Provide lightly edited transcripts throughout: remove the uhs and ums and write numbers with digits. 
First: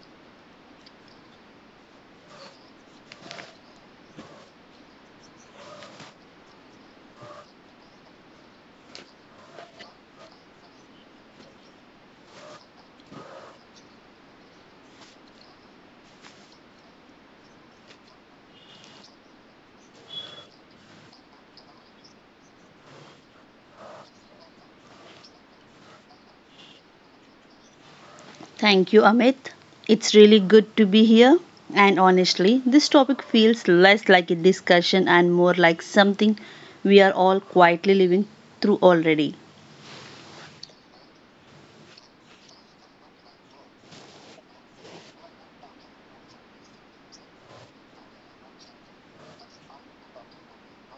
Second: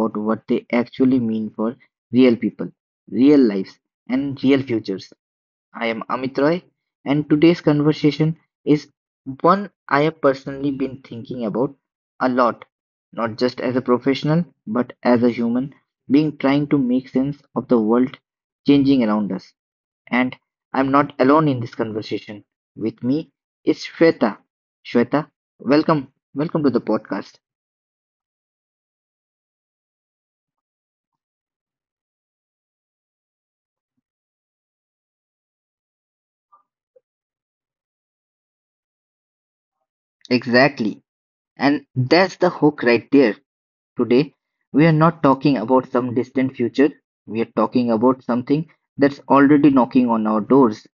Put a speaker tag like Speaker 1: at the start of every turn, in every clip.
Speaker 1: about what they actually mean for real people, real lives, and real futures. I am Amit Roy, and today's conversation is one I have personally been thinking about a lot, not just as a professional, but as a human being trying to make sense of the world changing around us. And I'm not alone in this conversation. With me is Shweta. Shweta, welcome. Welcome to the podcast.
Speaker 2: Thank you, Amit. It's really good to be here. And honestly, this topic feels less like a discussion and more like something we are all quietly living through already.
Speaker 1: Exactly. And that's the hook right there. Today, we're not talking about some distant future, we're talking about something that's already knocking on our doors,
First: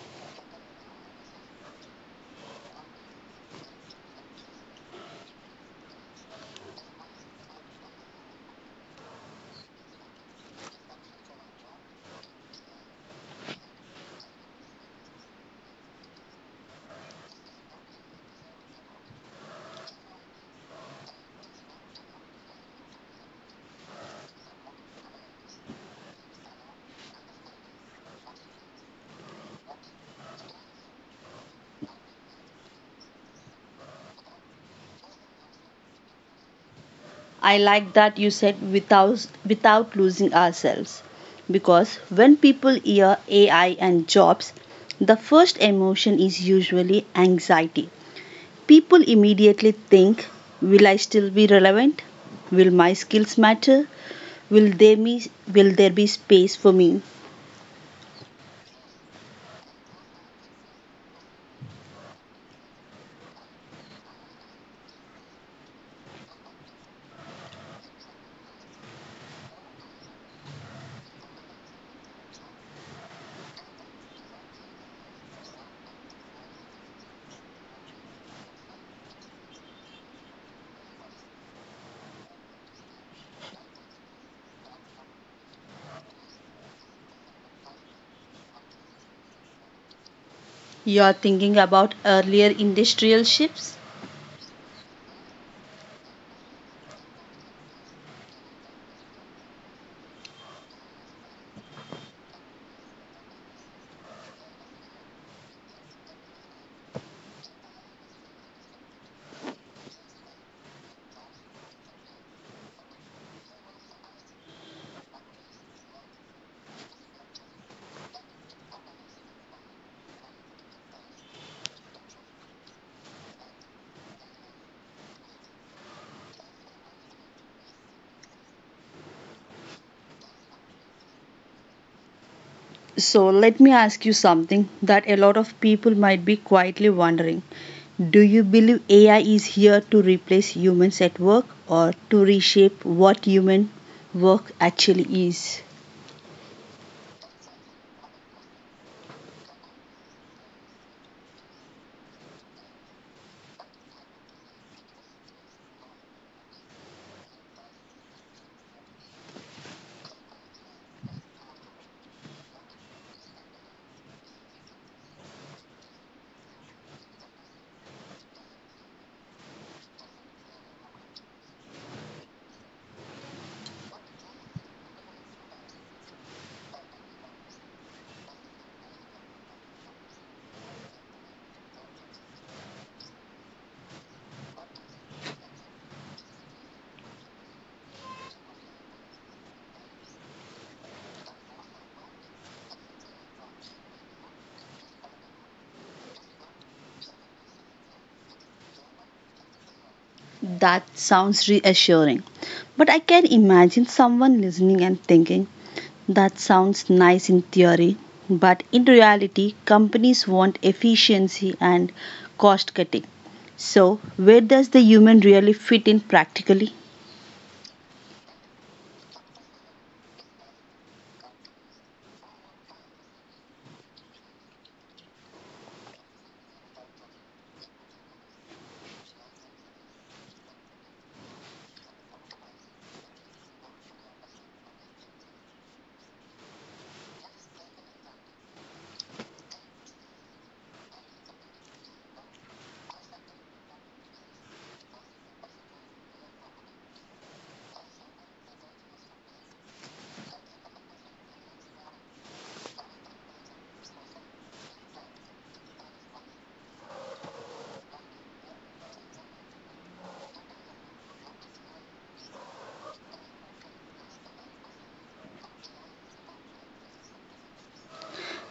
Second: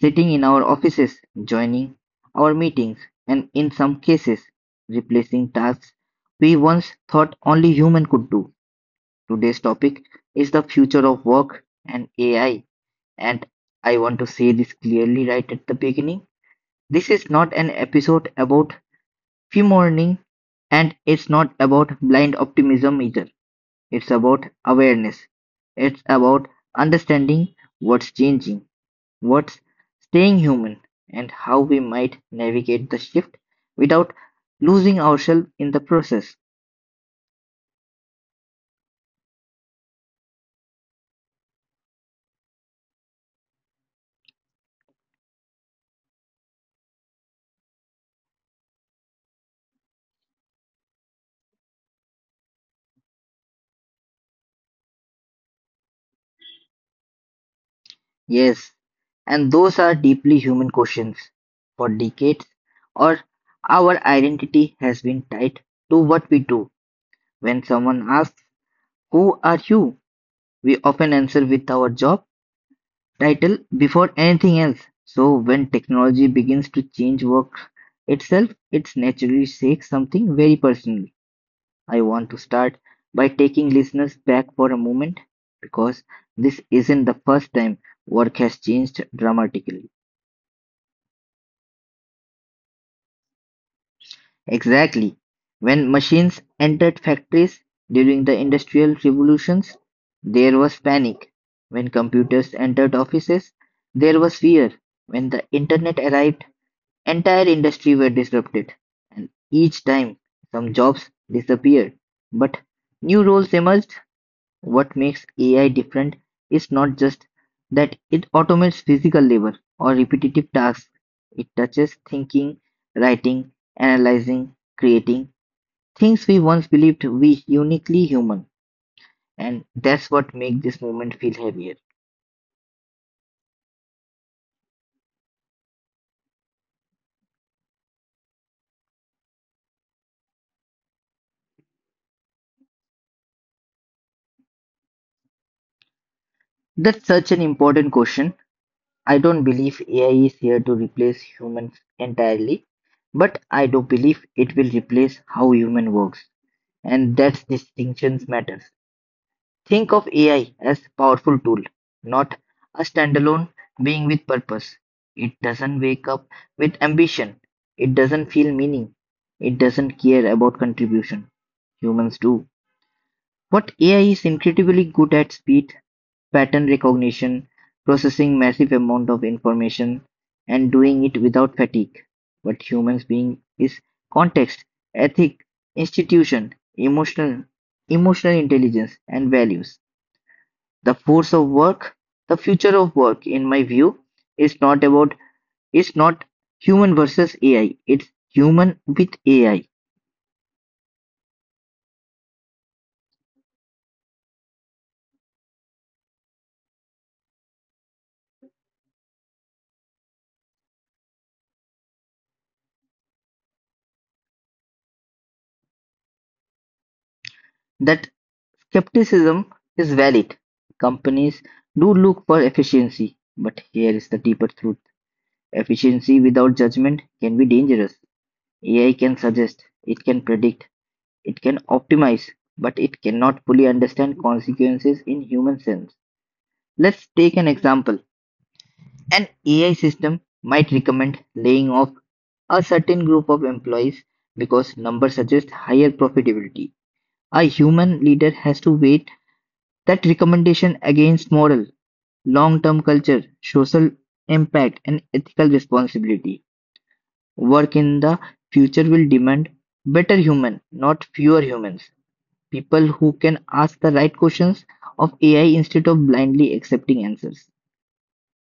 Speaker 1: sitting in our offices, joining our meetings, and in some cases, replacing tasks we once thought only human could do. Today's topic is the future of work and AI, and I want to say this clearly right at the beginning. This is not an episode about fear morning, and it's not about blind optimism either. It's about awareness. It's about understanding what's changing, what's staying human, and how we might navigate the shift without losing ourselves in the process.
Speaker 2: I like that you said without losing ourselves. Because when people hear AI and jobs, the first emotion is usually anxiety. People immediately think will I still be relevant? Will my skills matter? Will there be, will there be space for me?
Speaker 1: Yes, and those are deeply human questions. For decades, or our identity has been tied to what we do. When someone asks, "Who are you?" we often answer with our job title before anything else. So, when technology begins to change work itself, its naturally says something very personal. I want to start by taking listeners back for a moment because this isn't the first time work has changed dramatically.
Speaker 2: You are thinking about earlier industrial shifts?
Speaker 1: Exactly. When machines entered factories during the industrial revolutions, there was panic. When computers entered offices, there was fear. When the internet arrived, entire industry were disrupted, and each time some jobs disappeared, but new roles emerged. What makes AI different is not just that it automates physical labor or repetitive tasks. It touches thinking, writing, analyzing, creating things we once believed we uniquely human, and that's what makes this moment feel heavier.
Speaker 2: So let me ask you something that a lot of people might be quietly wondering. Do you believe AI is here to replace humans at work or to reshape what human work actually is?
Speaker 1: That's such an important question. I don't believe AI is here to replace humans entirely, but I do believe it will replace how human works, and that distinctions matters. Think of AI as a powerful tool, not a standalone being with purpose. It doesn't wake up with ambition. It doesn't feel meaning. It doesn't care about contribution. Humans do. What AI is incredibly good at speed, pattern recognition, processing massive amount of information, and doing it without fatigue. What humans being is context, ethic, institution, emotional, emotional intelligence, and values. The force of work, the future of work, in my view, is not human versus AI. It's human with AI.
Speaker 2: That sounds reassuring. But I can imagine someone listening and thinking, that sounds nice in theory, but in reality, companies want efficiency and cost cutting. So, where does the human really fit in practically?
Speaker 1: That skepticism is valid. Companies do look for efficiency, but here is the deeper truth. Efficiency without judgment can be dangerous. AI can suggest, it can predict, it can optimize, but it cannot fully understand consequences in human sense. Let's take an example. An AI system might recommend laying off a certain group of employees because numbers suggest higher profitability. A human leader has to weigh that recommendation against moral, long term culture, social impact, and ethical responsibility. Work in the future will demand better humans, not fewer humans, people who can ask the right questions of AI instead of blindly accepting answers.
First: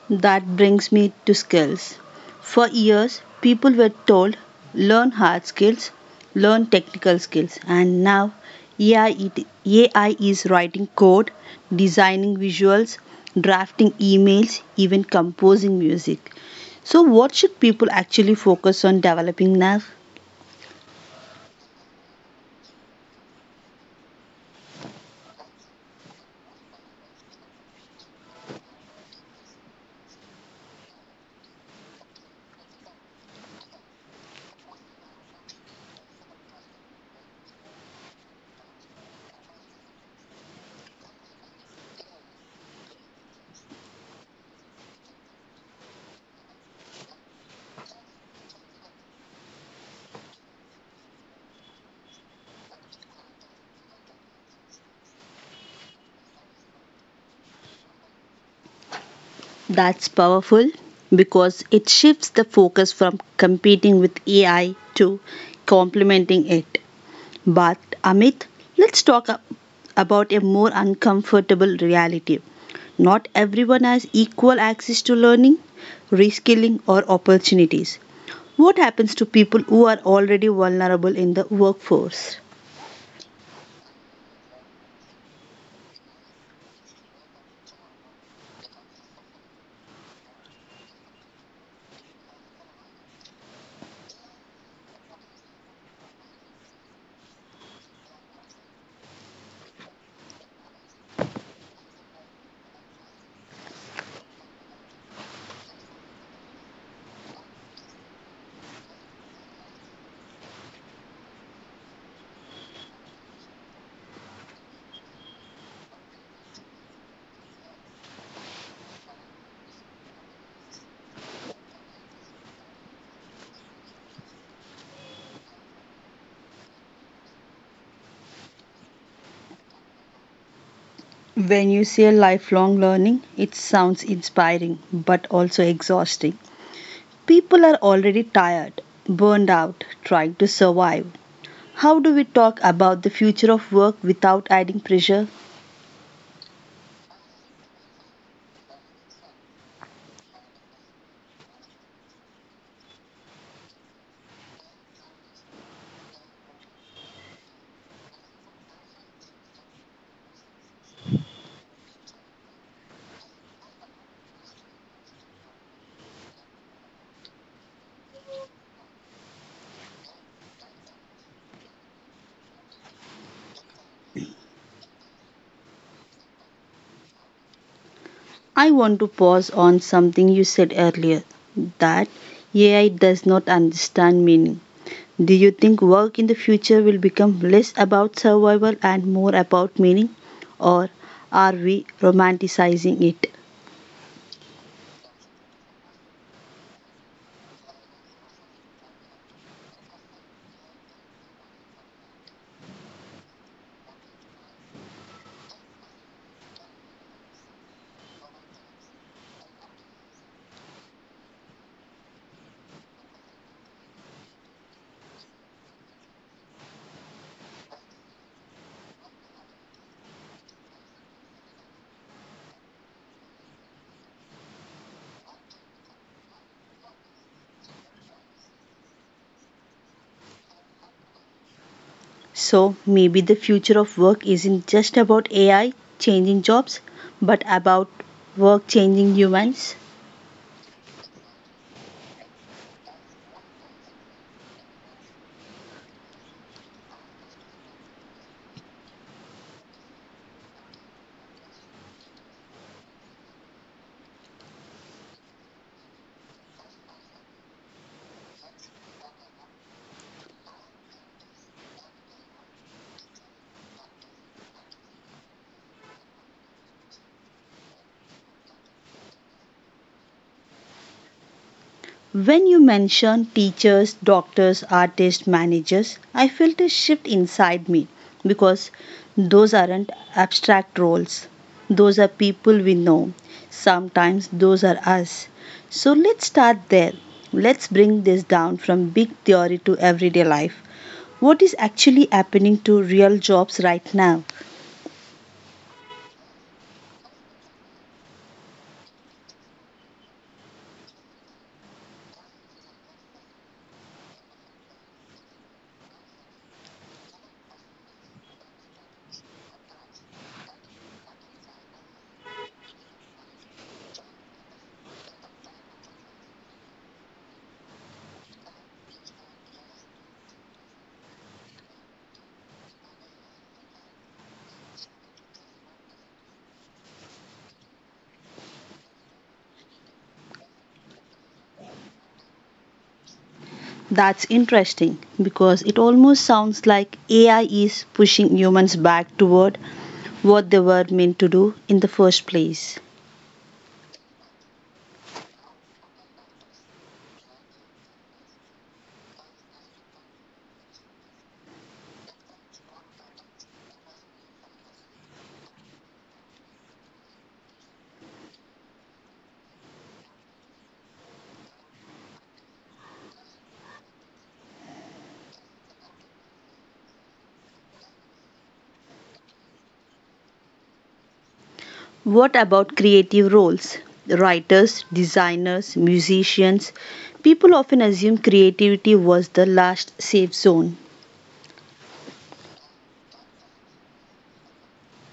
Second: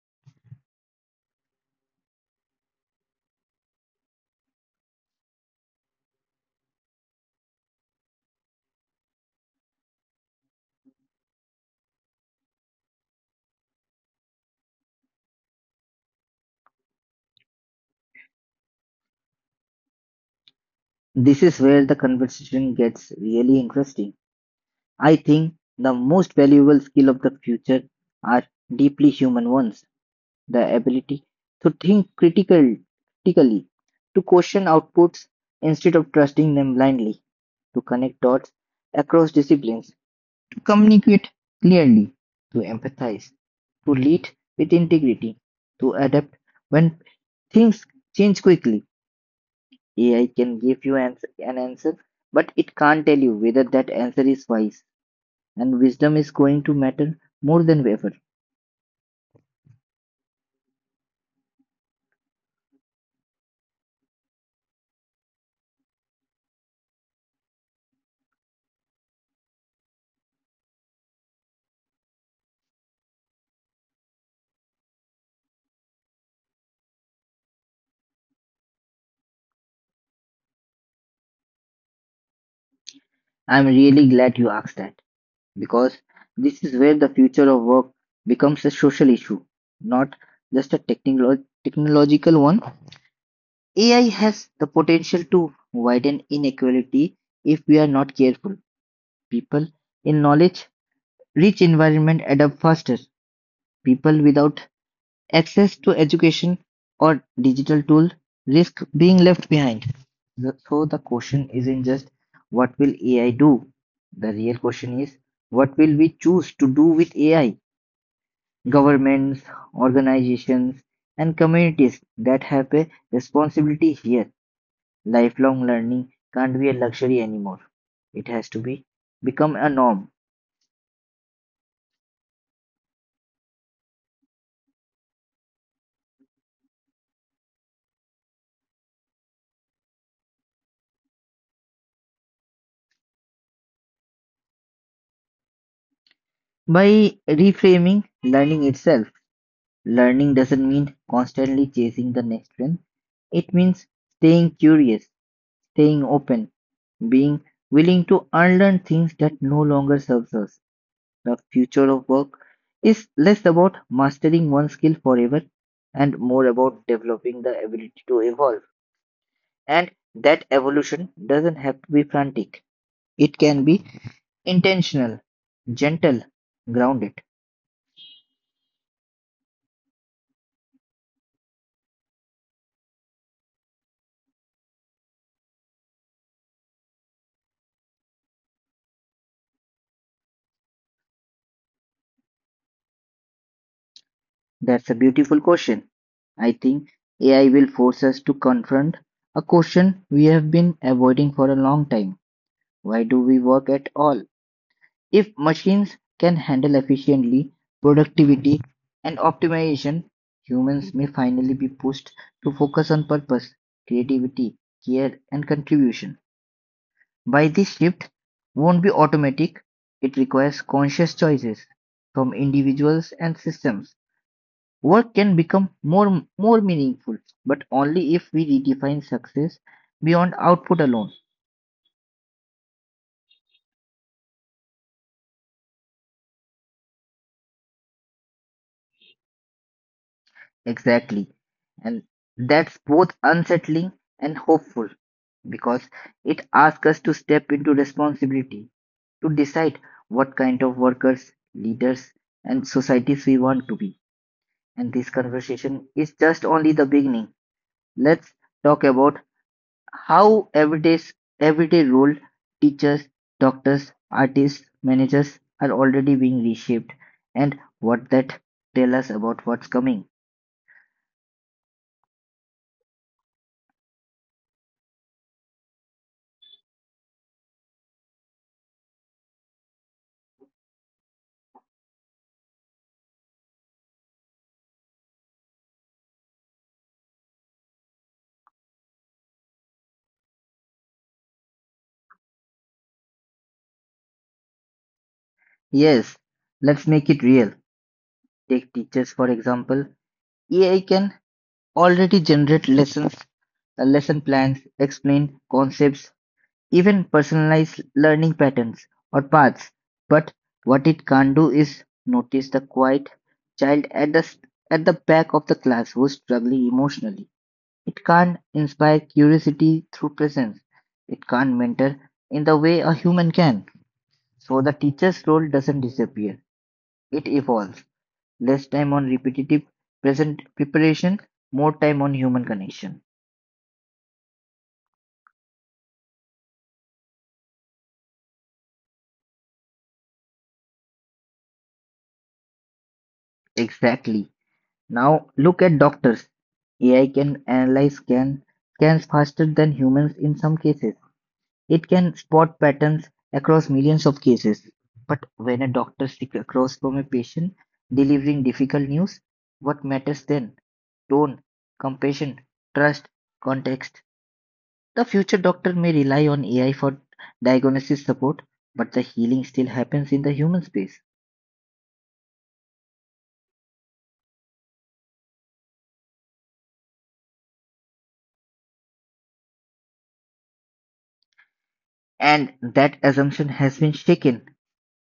Speaker 2: That brings me to skills. For years, people were told learn hard skills, learn technical skills, and now AI is writing code, designing visuals, drafting emails, even composing music. So, what should people actually focus on developing now?
Speaker 1: This is where the conversation gets really interesting. I think the most valuable skill of the future are deeply human ones, the ability to think critically, to question outputs instead of trusting them blindly, to connect dots across disciplines, communicate clearly, to empathize, to lead with integrity, to adapt when things change quickly. AI can give you an answer, but it can't tell you whether that answer is wise, and wisdom is going to matter more than ever.
Speaker 2: That's powerful because it shifts the focus from competing with AI to complementing it. But Amit, let's talk a- about a more uncomfortable reality. Not everyone has equal access to learning, reskilling, or opportunities. What happens to people who are already vulnerable in the workforce?
Speaker 1: I'm really glad you asked that because this is where the future of work becomes a social issue, not just a technological one. AI has the potential to widen inequality if we are not careful. People in knowledge rich environment adapt faster. People without access to education or digital tool risk being left behind. So the question isn't just what will AI do? The real question is what will we choose to do with AI? Governments, organizations, and communities that have a responsibility here. Lifelong learning can't be a luxury anymore. It has to be become a norm.
Speaker 2: When you say lifelong learning, it sounds inspiring but also exhausting. People are already tired, burned out, trying to survive. How do we talk about the future of work without adding pressure?
Speaker 1: By reframing learning itself, learning doesn't mean constantly chasing the next trend. It means staying curious, staying open, being willing to unlearn things that no longer serves us. The future of work is less about mastering one skill forever and more about developing the ability to evolve. And that evolution doesn't have to be frantic. It can be intentional, gentle, grounded.
Speaker 2: I want to pause on something you said earlier that AI does not understand meaning. Do you think work in the future will become less about survival and more about meaning? Or are we romanticizing it?
Speaker 1: That's a beautiful question. I think AI will force us to confront a question we have been avoiding for a long time. Why do we work at all? If machines can handle efficiently productivity and optimization, humans may finally be pushed to focus on purpose, creativity, care, and contribution. By this shift won't be automatic, it requires conscious choices from individuals and systems. Work can become more meaningful, but only if we redefine success beyond output alone.
Speaker 2: So maybe the future of work isn't just about AI changing jobs, but about work changing humans.
Speaker 1: Exactly. And that's both unsettling and hopeful because it asks us to step into responsibility, to decide what kind of workers, leaders, and societies we want to be. And this conversation is just only the beginning. Let's talk about how everyday role, teachers, doctors, artists, managers are already being reshaped and what that tell us about what's coming.
Speaker 2: When you mention teachers, doctors, artists, managers, I felt a shift inside me because those aren't abstract roles. Those are people we know. Sometimes those are us. So let's start there. Let's bring this down from big theory to everyday life. What is actually happening to real jobs right now?
Speaker 1: Yes, let's make it real. Take teachers for example. AI can already generate lessons, lesson plans, explain concepts even personalized learning patterns or paths. But what it can't do is notice the quiet child at the back of the class who's struggling emotionally. It can't inspire curiosity through presence. It can't mentor in the way a human can. So the teacher's role doesn't disappear. It evolves. Less time on repetitive present preparation, more time on human connection.
Speaker 2: That's interesting because it almost sounds like AI is pushing humans back toward what they were meant to do in the first place.
Speaker 1: Exactly. Now look at doctors. AI can scans faster than humans in some cases. It can spot patterns across millions of cases. But when a doctor sits across from a patient delivering difficult news, what matters then? Tone, compassion, trust, context. The future doctor may rely on AI for diagnosis support, but the healing still happens in the human space.
Speaker 2: What about creative roles? Writers, designers, musicians. People often assume creativity was the last safe zone.
Speaker 1: And that assumption has been shaken.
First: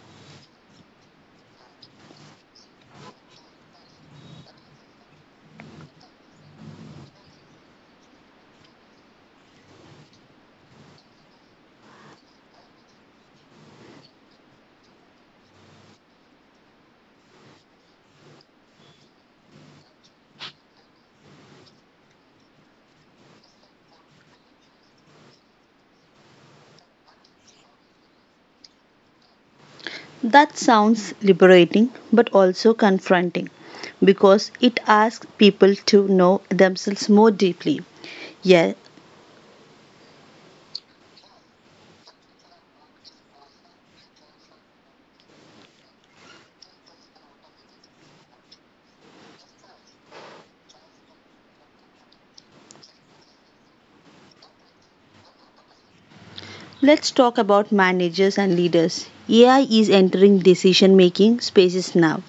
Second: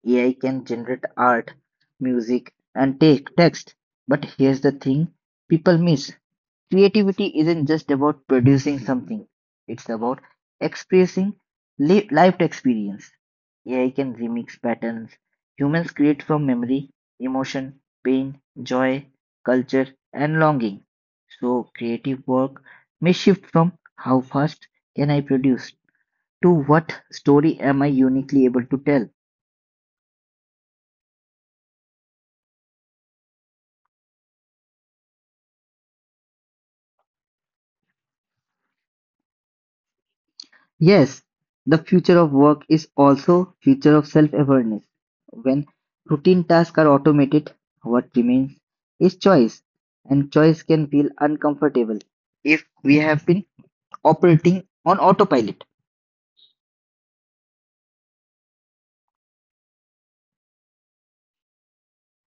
Speaker 1: AI can generate art, music, and take text. But here's the thing people miss. Creativity isn't just about producing something, it's about expressing lived experience. AI can remix patterns. Humans create from memory, emotion, pain, joy, culture, and longing. So, creative work may shift from how fast can I produce to what story am I uniquely able to tell.
Speaker 2: That sounds liberating but also confronting because it asks people to know themselves more deeply. Yeah.
Speaker 1: Yes, the future of work is also future of self-awareness. When routine tasks are automated, what remains is choice, and choice can feel uncomfortable if we have been operating on autopilot.
Speaker 2: Let's talk about managers and leaders. AI is entering decision making spaces now.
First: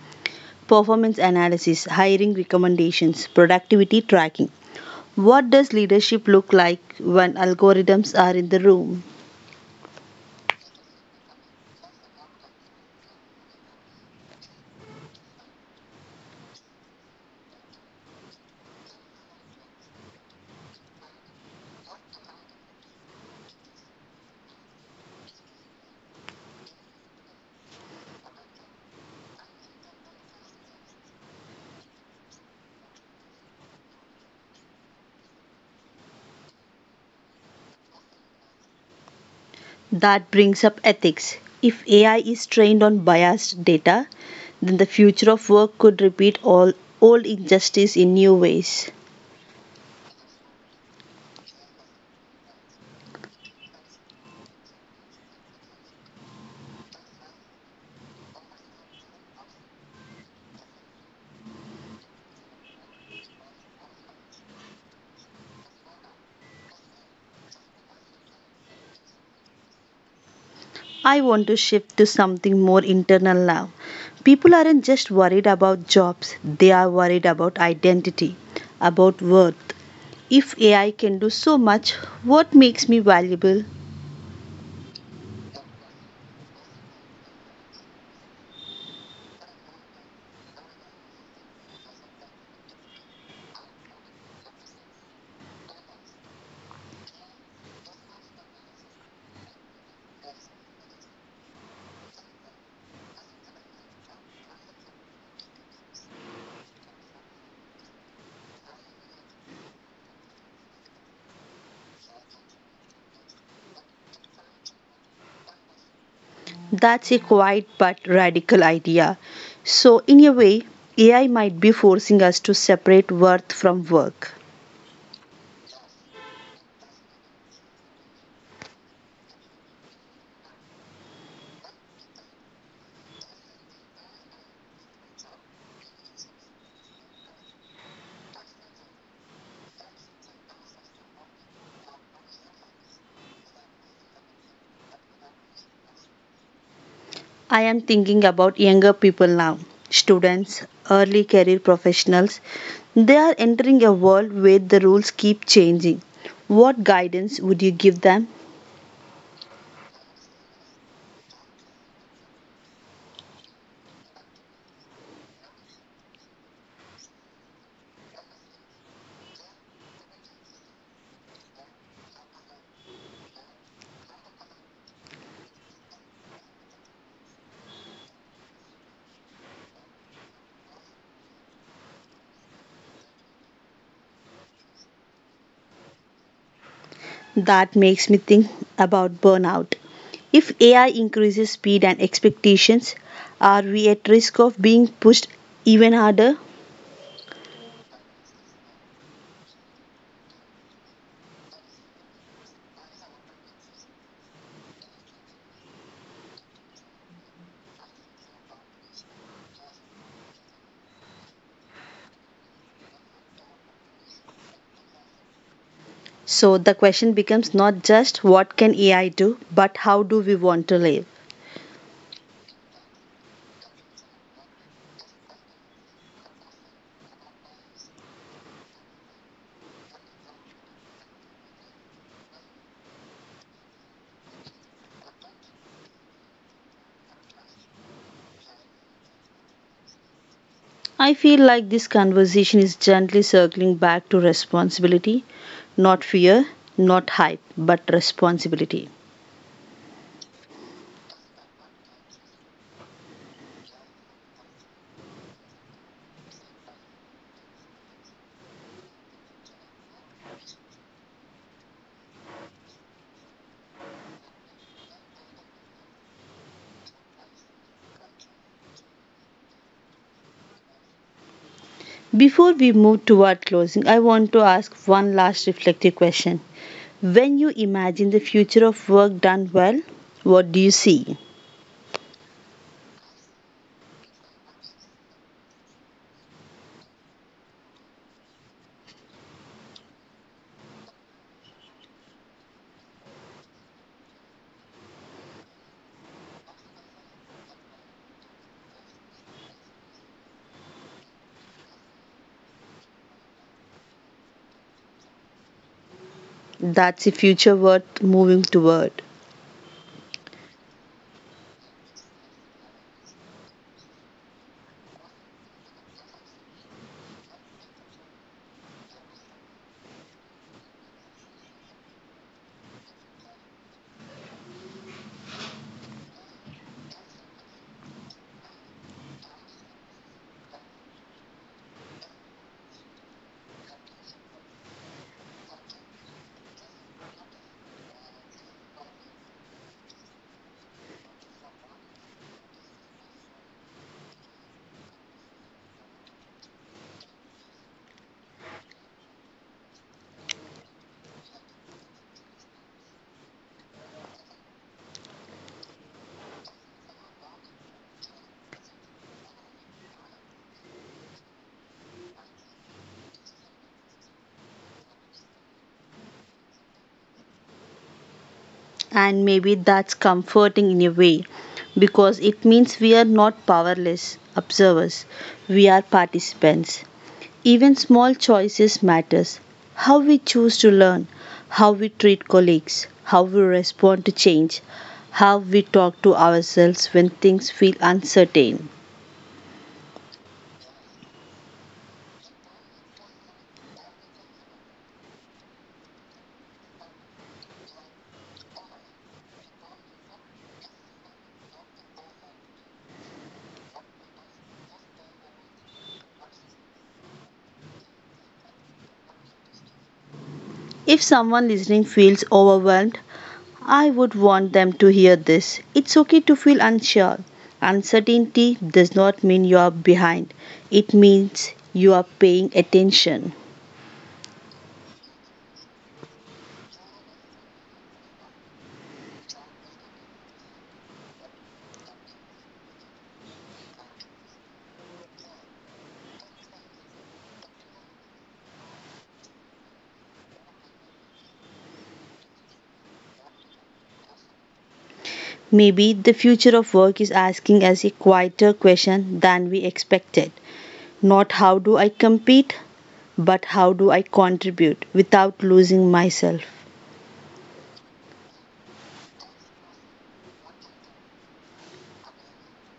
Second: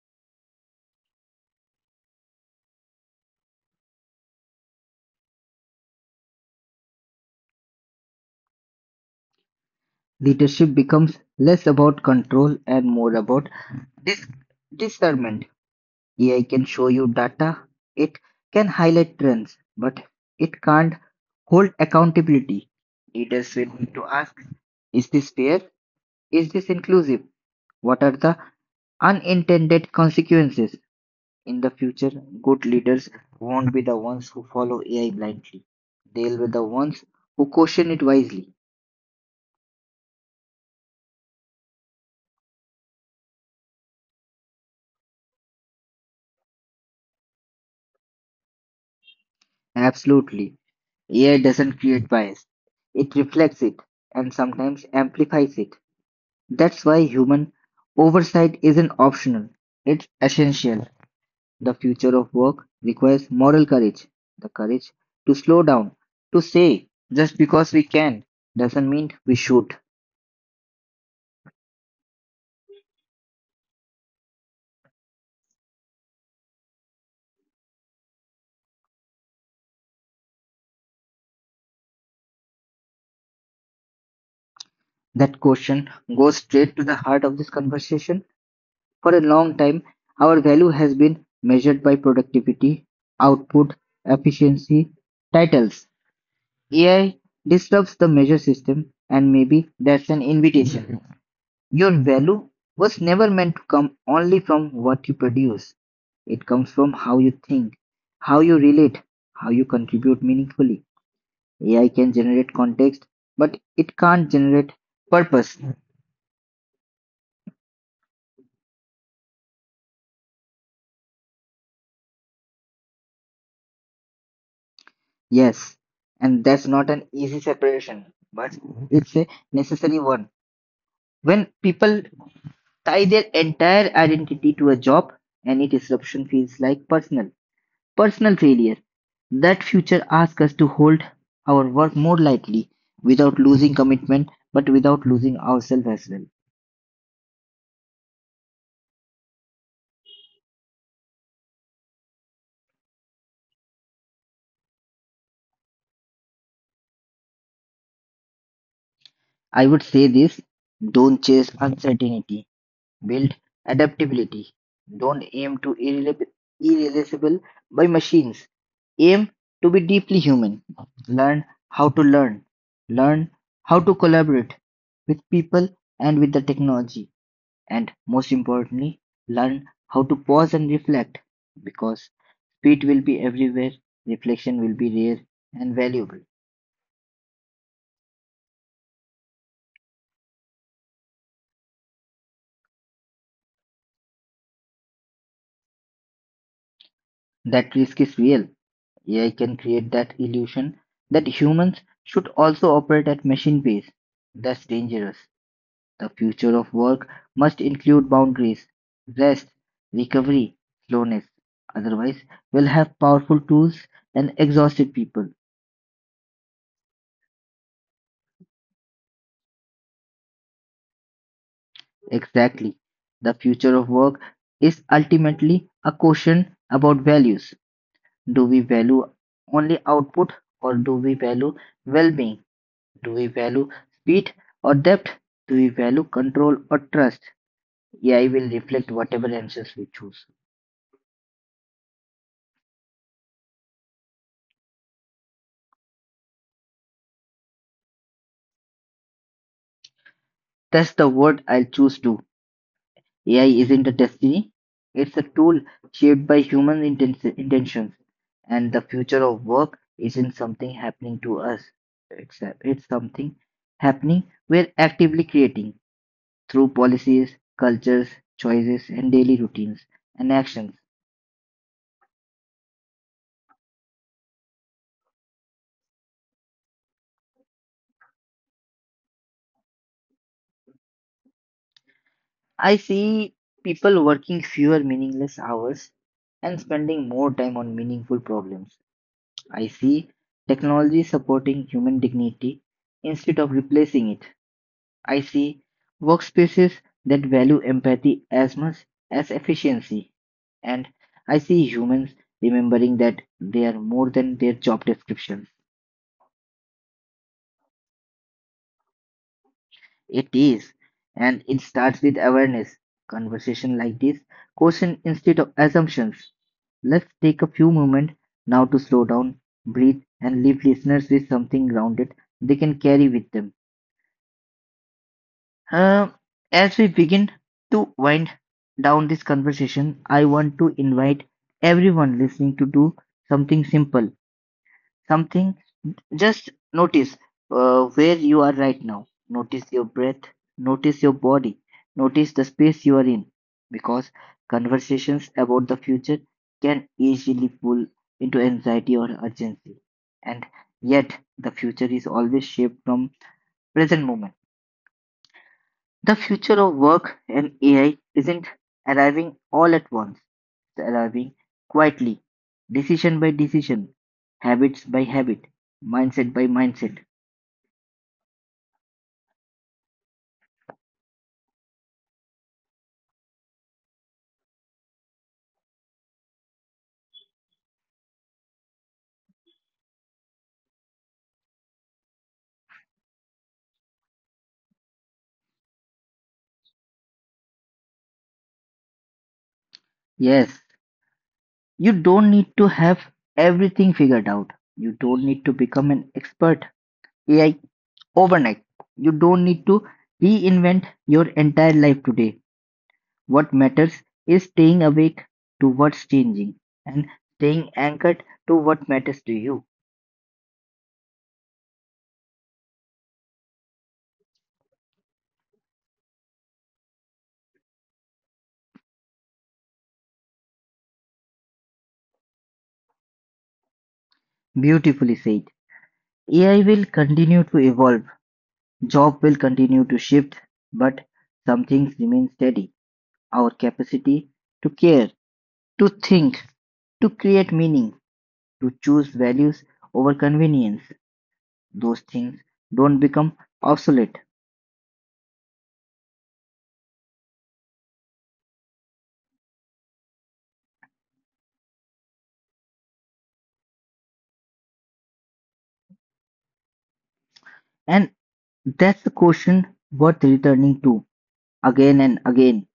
Speaker 2: Performance analysis, hiring recommendations, productivity tracking. What does leadership look like when algorithms are in the room?
Speaker 1: Leadership becomes less about control and more about dis- discernment. AI can show you data, it can highlight trends, but it can't hold accountability. Leaders will need to ask, is this fair? Is this inclusive? What are the unintended consequences? In the future, good leaders won't be the ones who follow AI blindly. They'll be the ones who question it wisely.
Speaker 2: That brings up ethics. If AI is trained on biased data, then the future of work could repeat all old injustice in new ways.
Speaker 1: Absolutely. AI doesn't create bias, it reflects it and sometimes amplifies it. That's why human oversight isn't optional, it's essential. The future of work requires moral courage, the courage to slow down, to say, just because we can doesn't mean we should.
Speaker 2: I want to shift to something more internal now. People aren't just worried about jobs, they are worried about identity, about worth. If AI can do so much, what makes me valuable?
Speaker 1: That question goes straight to the heart of this conversation. For a long time, our value has been measured by productivity, output, efficiency, titles. AI disrupts the measure system, and maybe that's an invitation. Your value was never meant to come only from what you produce. It comes from how you think, how you relate, how you contribute meaningfully. AI can generate context, but it can't generate purpose.
Speaker 2: That's a quiet but radical idea. So, in a way, AI might be forcing us to separate worth from work.
Speaker 1: Yes, and that's not an easy separation, but it's a necessary one. When people tie their entire identity to a job, any disruption feels like personal failure. That future asks us to hold our work more lightly without losing commitment but without losing ourselves as well.
Speaker 2: I am thinking about younger people now students, early career professionals. They are entering a world where the rules keep changing. What guidance would you give them?
Speaker 1: I would say this, don't chase uncertainty, build adaptability. Don't aim to irreplaceable by machines. Aim to be deeply human. Learn how to learn. Learn how to collaborate with people and with the technology, and most importantly, learn how to pause and reflect because speed will be everywhere, reflection will be rare and valuable.
Speaker 2: That makes me think about burnout. If AI increases speed and expectations, are we at risk of being pushed even harder?
Speaker 1: That risk is real. AI can create that illusion that humans should also operate at machine pace. That's dangerous. The future of work must include boundaries, rest, recovery, slowness. Otherwise, we'll have powerful tools and exhausted people.
Speaker 2: So the question becomes not just what can AI do, but how do we want to live?
Speaker 1: Exactly. The future of work is ultimately a question about values. Do we value only output or do we value well being? Do we value speed or depth? Do we value control or trust? AI will reflect whatever answers we choose.
Speaker 2: I feel like this conversation is gently circling back to responsibility, not fear, not hype, but responsibility.
Speaker 1: That's the word I'll choose too. AI isn't a destiny, it's a tool shaped by human intentions. And the future of work isn't something happening to us, it's something happening we're actively creating through policies, cultures, choices, and daily routines and actions.
Speaker 2: Before we move toward closing, I want to ask one last reflective question. When you imagine the future of work done well, what do you see?
Speaker 1: I see people working fewer meaningless hours and spending more time on meaningful problems. I see technology supporting human dignity instead of replacing it. I see workspaces that value empathy as much as efficiency. And I see humans remembering that they are more than their job descriptions.
Speaker 2: That's a future worth moving toward.
Speaker 1: It is. And it starts with awareness. Conversation like this, question instead of assumptions. Let's take a few moments now to slow down, breathe, and leave listeners with something grounded they can carry with them. Um, as we begin to wind down this conversation, I want to invite everyone listening to do something simple, something just notice where you are right now. Notice your breath, notice your body, notice the space you are in, because conversations about the future can easily pull into anxiety or urgency. And yet, the future is always shaped from present moment. The future of work and AI isn't arriving all at once, it's arriving quietly, decision by decision, habits by habit, mindset by mindset.
Speaker 2: And maybe that's comforting in a way because it means we are not powerless observers, we are participants. Even small choices matters. How we choose to learn, how we treat colleagues, how we respond to change, how we talk to ourselves when things feel uncertain.
Speaker 1: Yes, you don't need to have everything figured out. You don't need to become an expert AI overnight. You don't need to reinvent your entire life today. What matters is staying awake to what's changing and staying anchored to what matters to you.
Speaker 2: If someone listening feels overwhelmed, I would want them to hear this. It's okay to feel unsure. Uncertainty does not mean you are behind. It means you are paying attention.
Speaker 1: Beautifully said. AI will continue to evolve, job will continue to shift, but some things remain steady. Our capacity to care, to think, to create meaning, to choose values over convenience, those things don't become obsolete.
Speaker 2: Maybe the future of work is asking us a quieter question than we expected. Not how do I compete, but how do I contribute without losing myself.
Speaker 1: And that's the question worth returning to again and again.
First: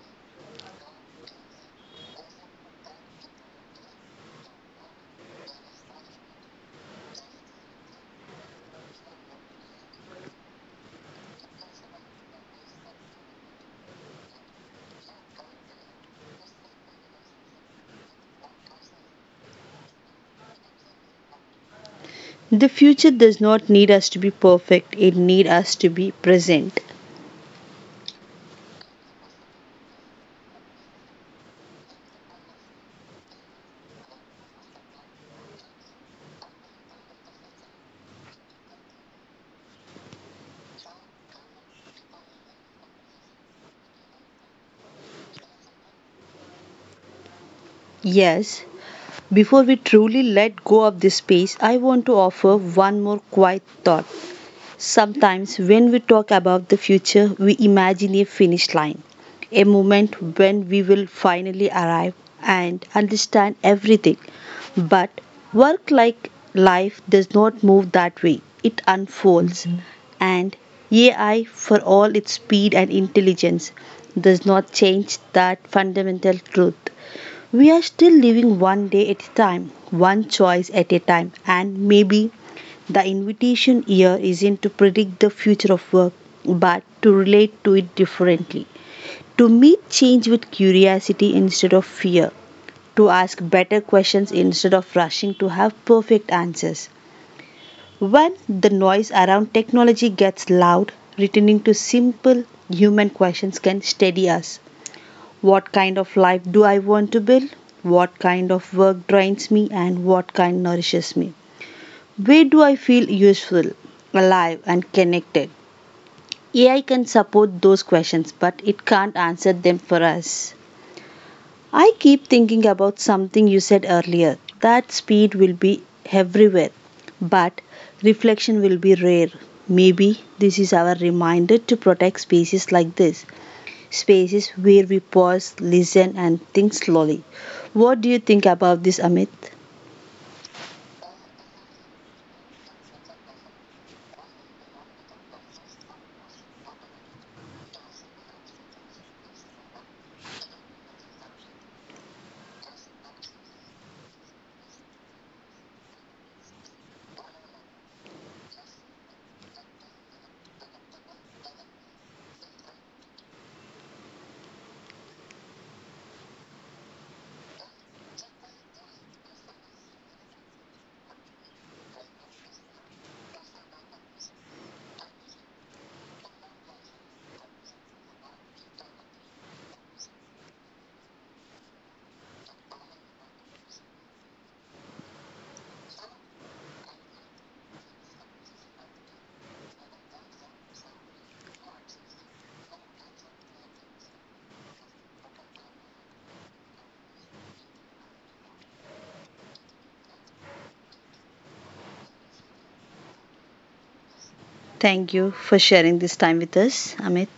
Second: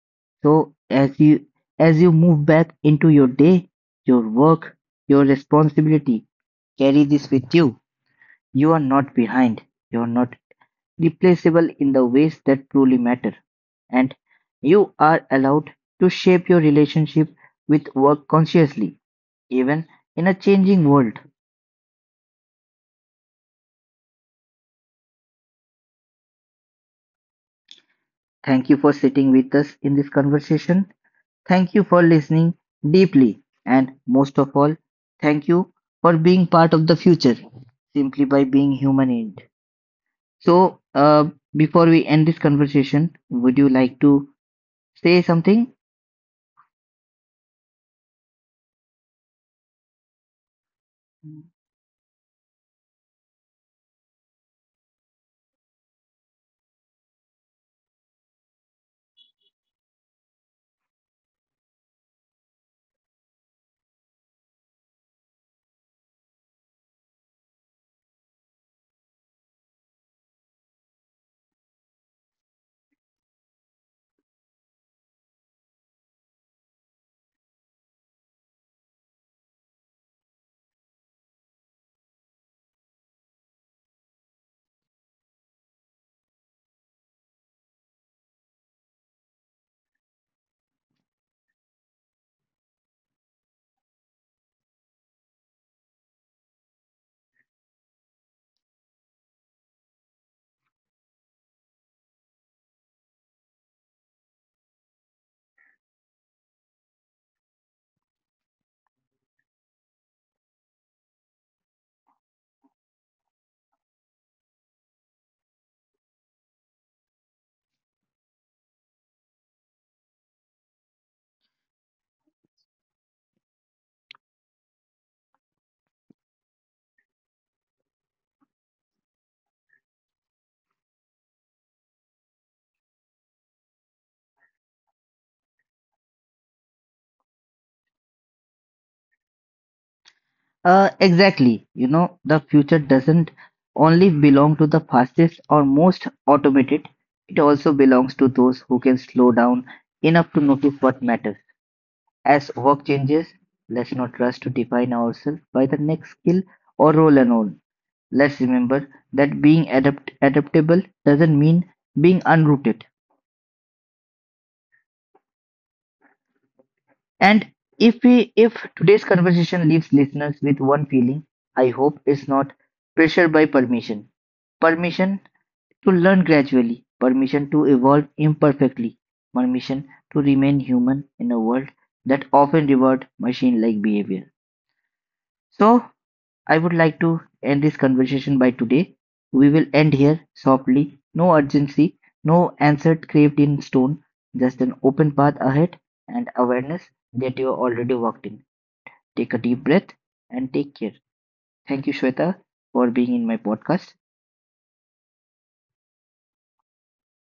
Speaker 1: So as you move back into your day, your work, your responsibility, carry this with you. You are not behind. You are not replaceable in the ways that truly matter, and you are allowed to shape your relationship with work consciously, even in a changing world.
Speaker 2: The future does not need us to be perfect, it needs us to be present.
Speaker 1: Thank you for sitting with us in this conversation. Thank you for listening deeply, and most of all, thank you for being part of the future simply by being human in it. So, before we end this conversation, would you like to say something?
Speaker 2: Yes, before we truly let go of this space, I want to offer one more quiet thought. Sometimes, when we talk about the future, we imagine a finish line, a moment when we will finally arrive and understand everything. But work like life does not move that way, it unfolds. Mhm. And AI, for all its speed and intelligence, does not change that fundamental truth. We are still living one day at a time, one choice at a time, and maybe the invitation here isn't to predict the future of work, but to relate to it differently. To meet change with curiosity instead of fear, to ask better questions instead of rushing to have perfect answers. When the noise around technology gets loud, returning to simple human questions can steady us. What kind of life do I want to build? What kind of work drains me and what kind nourishes me? Where do I feel useful, alive, and connected? AI can support those questions, but it can't answer them for us. I keep thinking about something you said earlier that speed will be everywhere, but reflection will be rare. Maybe this is our reminder to protect spaces like this spaces where we pause, listen, and think slowly. What do you think about this, Amit?
Speaker 1: Exactly. You know, the future doesn't only belong to the fastest or most automated, it also belongs to those who can slow down enough to notice what matters. As work changes, let's not rush to define ourselves by the next skill or role alone. Let's remember that being adaptable doesn't mean being unrooted. And if today's conversation leaves listeners with one feeling, I hope it's not pressure by permission permission to learn gradually, permission to evolve imperfectly, permission to remain human in a world that often rewards machine-like behavior. So, I would like to end this conversation by today. We will end here softly, no urgency, no answer craved in stone, just an open path ahead and awareness that you are already walked in. Take a deep breath and take care. Thank you, Shweta, for being in my podcast.
Speaker 2: Thank you for sharing this time with us, Amit.